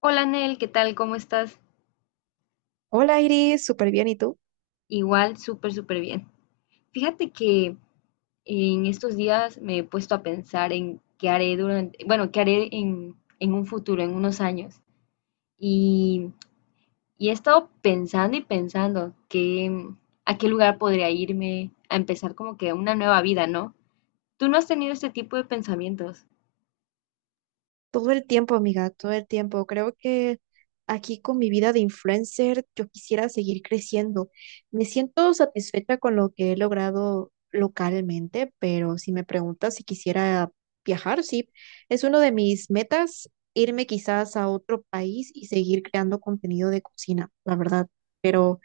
Hola Nel, ¿qué tal? ¿Cómo estás? Hola Iris, súper bien. ¿Y tú? Igual, súper bien. Fíjate que en estos días me he puesto a pensar en qué haré durante, bueno, qué haré en un futuro, en unos años. Y, y he estado pensando y pensando que, a qué lugar podría irme a empezar como que una nueva vida, ¿no? ¿Tú no has tenido este tipo de pensamientos? Todo el tiempo, amiga, todo el tiempo. Creo que aquí con mi vida de influencer yo quisiera seguir creciendo. Me siento satisfecha con lo que he logrado localmente, pero si me preguntas si quisiera viajar, sí, es uno de mis metas irme quizás a otro país y seguir creando contenido de cocina, la verdad. Pero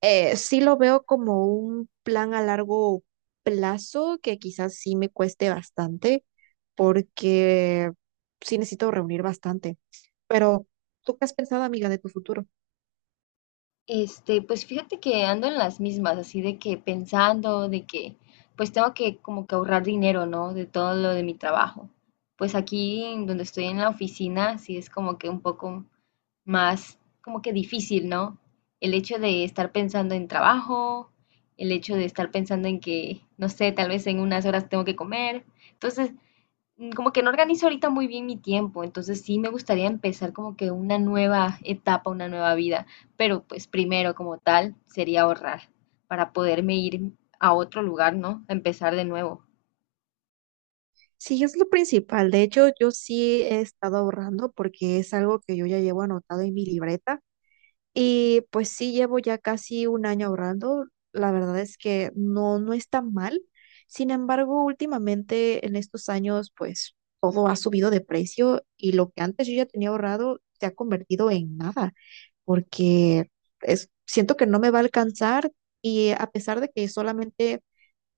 sí lo veo como un plan a largo plazo que quizás sí me cueste bastante porque sí necesito reunir bastante. Pero, ¿tú qué has pensado, amiga, de tu futuro? Este, pues fíjate que ando en las mismas, así de que pensando, de que pues tengo que como que ahorrar dinero, ¿no? De todo lo de mi trabajo. Pues aquí en donde estoy en la oficina, sí es como que un poco más, como que difícil, ¿no? El hecho de estar pensando en trabajo, el hecho de estar pensando en que, no sé, tal vez en unas horas tengo que comer. Entonces, como que no organizo ahorita muy bien mi tiempo, entonces sí me gustaría empezar como que una nueva etapa, una nueva vida, pero pues primero como tal sería ahorrar para poderme ir a otro lugar, ¿no? A empezar de nuevo. Sí, es lo principal. De hecho, yo sí he estado ahorrando porque es algo que yo ya llevo anotado en mi libreta. Y pues sí, llevo ya casi un año ahorrando. La verdad es que no, no es tan mal. Sin embargo, últimamente en estos años, pues todo ha subido de precio y lo que antes yo ya tenía ahorrado se ha convertido en nada, porque es, siento que no me va a alcanzar y a pesar de que solamente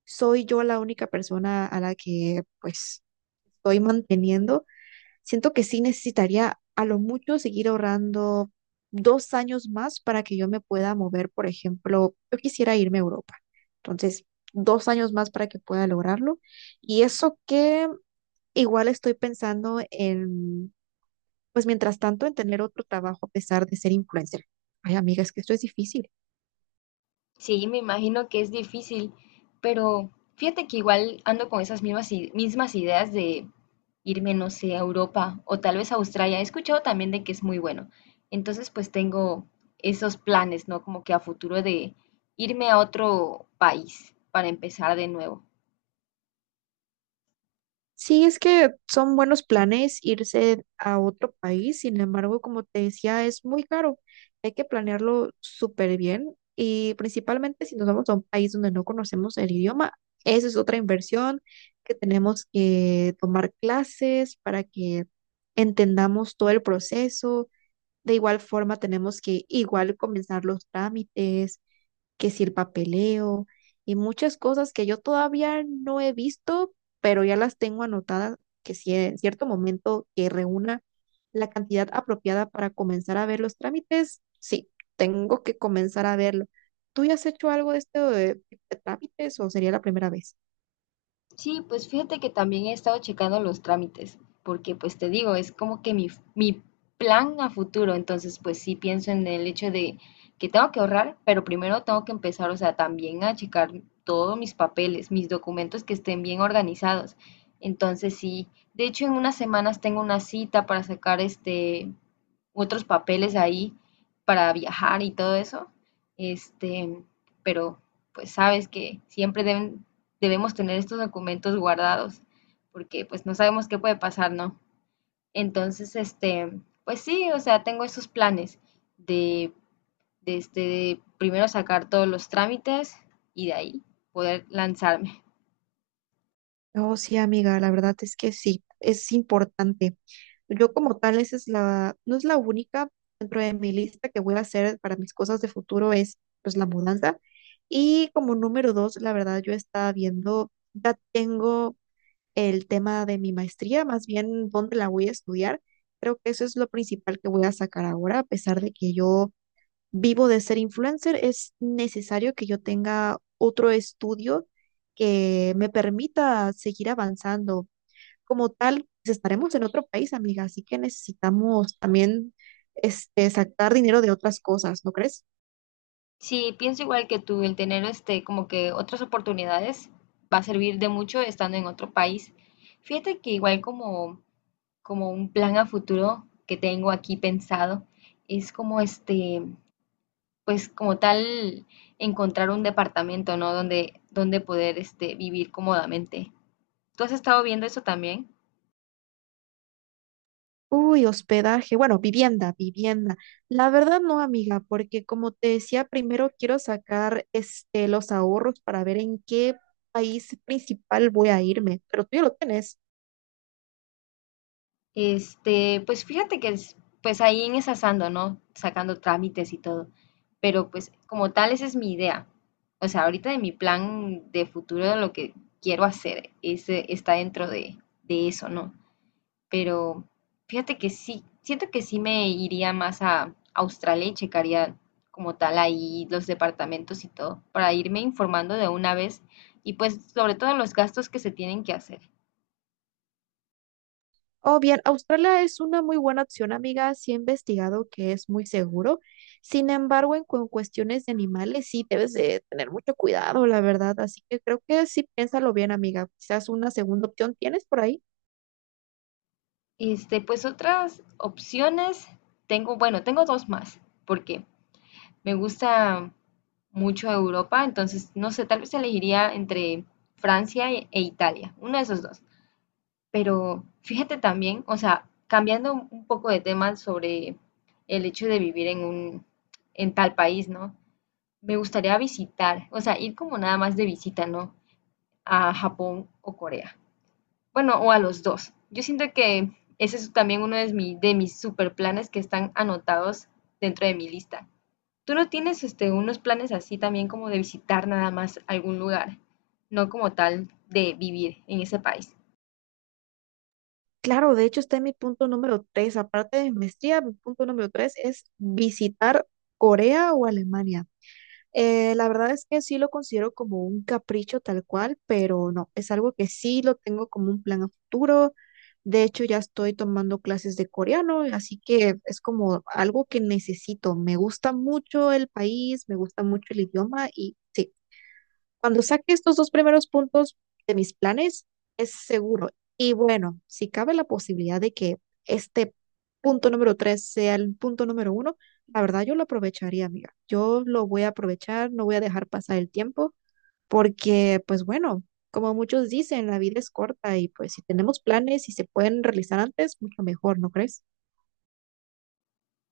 soy yo la única persona a la que pues estoy manteniendo. Siento que sí necesitaría a lo mucho seguir ahorrando 2 años más para que yo me pueda mover, por ejemplo, yo quisiera irme a Europa. Entonces, 2 años más para que pueda lograrlo. Y eso que igual estoy pensando en, pues mientras tanto, en tener otro trabajo a pesar de ser influencer. Ay, amiga, es que esto es difícil. Sí, me imagino que es difícil, pero fíjate que igual ando con esas mismas, mismas ideas de irme, no sé, a Europa o tal vez a Australia. He escuchado también de que es muy bueno. Entonces, pues tengo esos planes, ¿no? Como que a futuro de irme a otro país para empezar de nuevo. Sí, es que son buenos planes irse a otro país, sin embargo, como te decía, es muy caro. Hay que planearlo súper bien y principalmente si nos vamos a un país donde no conocemos el idioma, esa es otra inversión que tenemos que tomar clases para que entendamos todo el proceso. De igual forma, tenemos que igual comenzar los trámites que si el papeleo y muchas cosas que yo todavía no he visto, pero ya las tengo anotadas, que si en cierto momento que reúna la cantidad apropiada para comenzar a ver los trámites, sí, tengo que comenzar a verlo. ¿Tú ya has hecho algo de esto de trámites o sería la primera vez? Sí, pues fíjate que también he estado checando los trámites, porque pues te digo, es como que mi plan a futuro, entonces pues sí pienso en el hecho de que tengo que ahorrar, pero primero tengo que empezar, o sea, también a checar todos mis papeles, mis documentos que estén bien organizados. Entonces sí, de hecho en unas semanas tengo una cita para sacar este otros papeles ahí para viajar y todo eso. Este, pero pues sabes que siempre debemos tener estos documentos guardados porque pues no sabemos qué puede pasar, ¿no? Entonces, este, pues sí, o sea, tengo esos planes de, de, este, de primero sacar todos los trámites y de ahí poder lanzarme. Oh, sí, amiga, la verdad es que sí, es importante. Yo como tal, esa es la, no es la única dentro de mi lista que voy a hacer para mis cosas de futuro es pues la mudanza. Y como número 2, la verdad, yo estaba viendo, ya tengo el tema de mi maestría, más bien dónde la voy a estudiar. Creo que eso es lo principal que voy a sacar ahora, a pesar de que yo vivo de ser influencer, es necesario que yo tenga otro estudio que me permita seguir avanzando como tal, pues, estaremos en otro país, amiga, así que necesitamos también este, sacar dinero de otras cosas, ¿no crees? Sí, pienso igual que tú, el tener este como que otras oportunidades va a servir de mucho estando en otro país. Fíjate que igual como un plan a futuro que tengo aquí pensado es como este, pues como tal encontrar un departamento, ¿no? Donde poder este vivir cómodamente. ¿Tú has estado viendo eso también? Uy, hospedaje, bueno, vivienda, vivienda. La verdad no, amiga, porque como te decía, primero quiero sacar este, los ahorros para ver en qué país principal voy a irme, pero tú ya lo tienes. Este, pues fíjate que es, pues ahí en esas ando, ¿no? Sacando trámites y todo. Pero pues como tal, esa es mi idea. O sea, ahorita de mi plan de futuro, de lo que quiero hacer, ese está dentro de eso, ¿no? Pero fíjate que sí, siento que sí me iría más a Australia y checaría como tal ahí los departamentos y todo, para irme informando de una vez y pues sobre todo los gastos que se tienen que hacer. Oh, bien, Australia es una muy buena opción, amiga. Sí he investigado que es muy seguro. Sin embargo, en, cuestiones de animales sí debes de tener mucho cuidado, la verdad. Así que creo que sí piénsalo bien, amiga. Quizás una segunda opción tienes por ahí. Este, pues otras opciones, tengo, bueno, tengo dos más, porque me gusta mucho Europa, entonces, no sé, tal vez elegiría entre Francia e Italia, uno de esos dos. Pero fíjate también, o sea, cambiando un poco de tema sobre el hecho de vivir en un, en tal país, ¿no? Me gustaría visitar, o sea, ir como nada más de visita, ¿no? A Japón o Corea. Bueno, o a los dos. Yo siento que ese es también uno de, de mis super planes que están anotados dentro de mi lista. ¿Tú no tienes este, unos planes así también como de visitar nada más algún lugar, no como tal de vivir en ese país? Claro, de hecho está en mi punto número 3. Aparte de maestría, mi punto número 3 es visitar Corea o Alemania. La verdad es que sí lo considero como un capricho tal cual, pero no, es algo que sí lo tengo como un plan a futuro. De hecho, ya estoy tomando clases de coreano, así que es como algo que necesito. Me gusta mucho el país, me gusta mucho el idioma y sí. Cuando saque estos dos primeros puntos de mis planes, es seguro. Y bueno, si cabe la posibilidad de que este punto número tres sea el punto número 1, la verdad yo lo aprovecharía, amiga. Yo lo voy a aprovechar, no voy a dejar pasar el tiempo, porque pues bueno, como muchos dicen, la vida es corta y pues si tenemos planes y se pueden realizar antes, mucho mejor, ¿no crees?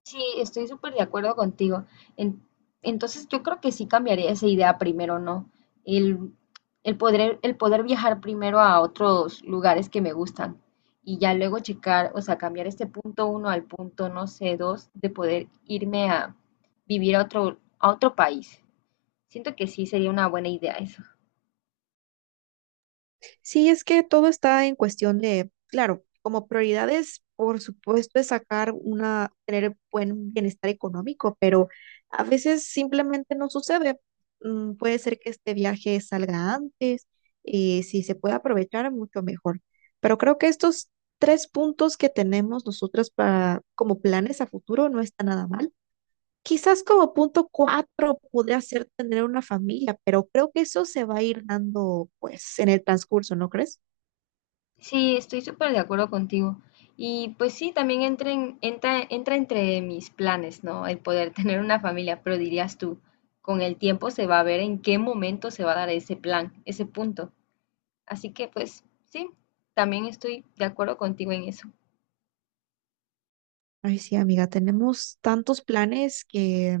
Sí, estoy súper de acuerdo contigo. En- entonces yo creo que sí cambiaría esa idea primero, ¿no? El, el poder viajar primero a otros lugares que me gustan y ya luego checar, o sea, cambiar este punto uno al punto, no sé, dos, de poder irme a vivir a otro país. Siento que sí sería una buena idea eso. Sí, es que todo está en cuestión de, claro, como prioridades, por supuesto, es sacar una, tener buen bienestar económico, pero a veces simplemente no sucede. Mm, puede ser que este viaje salga antes y si se puede aprovechar, mucho mejor. Pero creo que estos tres puntos que tenemos nosotros para, como planes a futuro no está nada mal. Quizás como punto cuatro podría ser tener una familia, pero creo que eso se va a ir dando pues en el transcurso, ¿no crees? Sí, estoy súper de acuerdo contigo. Y pues sí, también entra entre mis planes, ¿no? El poder tener una familia, pero dirías tú, con el tiempo se va a ver en qué momento se va a dar ese plan, ese punto. Así que pues sí, también estoy de acuerdo contigo en eso. Ay, sí, amiga, tenemos tantos planes que,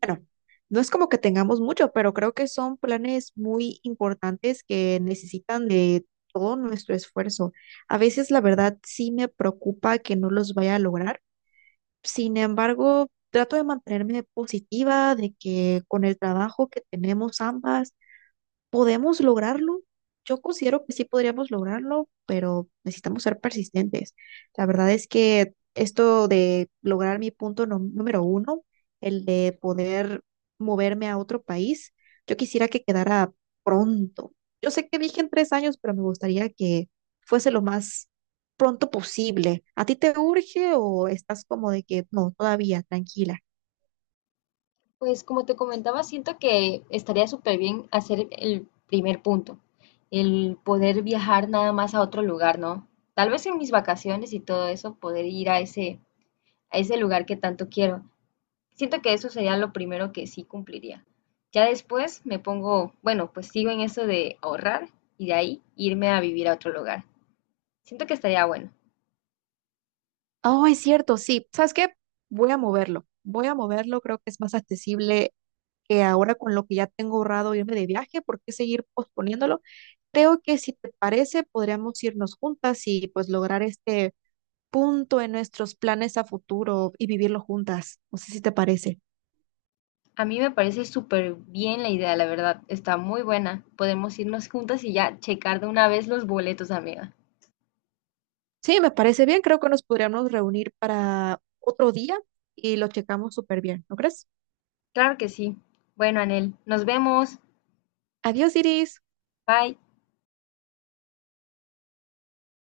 bueno, no es como que tengamos mucho, pero creo que son planes muy importantes que necesitan de todo nuestro esfuerzo. A veces, la verdad, sí me preocupa que no los vaya a lograr. Sin embargo, trato de mantenerme positiva, de que con el trabajo que tenemos ambas, ¿podemos lograrlo? Yo considero que sí podríamos lograrlo, pero necesitamos ser persistentes. La verdad es que esto de lograr mi punto número 1, el de poder moverme a otro país, yo quisiera que quedara pronto. Yo sé que dije en 3 años, pero me gustaría que fuese lo más pronto posible. ¿A ti te urge o estás como de que no, todavía, tranquila? Pues como te comentaba, siento que estaría súper bien hacer el primer punto, el poder viajar nada más a otro lugar, ¿no? Tal vez en mis vacaciones y todo eso, poder ir a ese lugar que tanto quiero. Siento que eso sería lo primero que sí cumpliría. Ya después me pongo, bueno, pues sigo en eso de ahorrar y de ahí irme a vivir a otro lugar. Siento que estaría bueno. Oh, es cierto, sí. ¿Sabes qué? Voy a moverlo. Voy a moverlo, creo que es más accesible que ahora con lo que ya tengo ahorrado irme de viaje, ¿por qué seguir posponiéndolo? Creo que si te parece, podríamos irnos juntas y pues lograr este punto en nuestros planes a futuro y vivirlo juntas. No sé si te parece. A mí me parece súper bien la idea, la verdad. Está muy buena. Podemos irnos juntas y ya checar de una vez los boletos, amiga. Sí, me parece bien. Creo que nos podríamos reunir para otro día y lo checamos súper bien, ¿no crees? Claro que sí. Bueno, Anel, nos vemos. Adiós, Iris. Bye.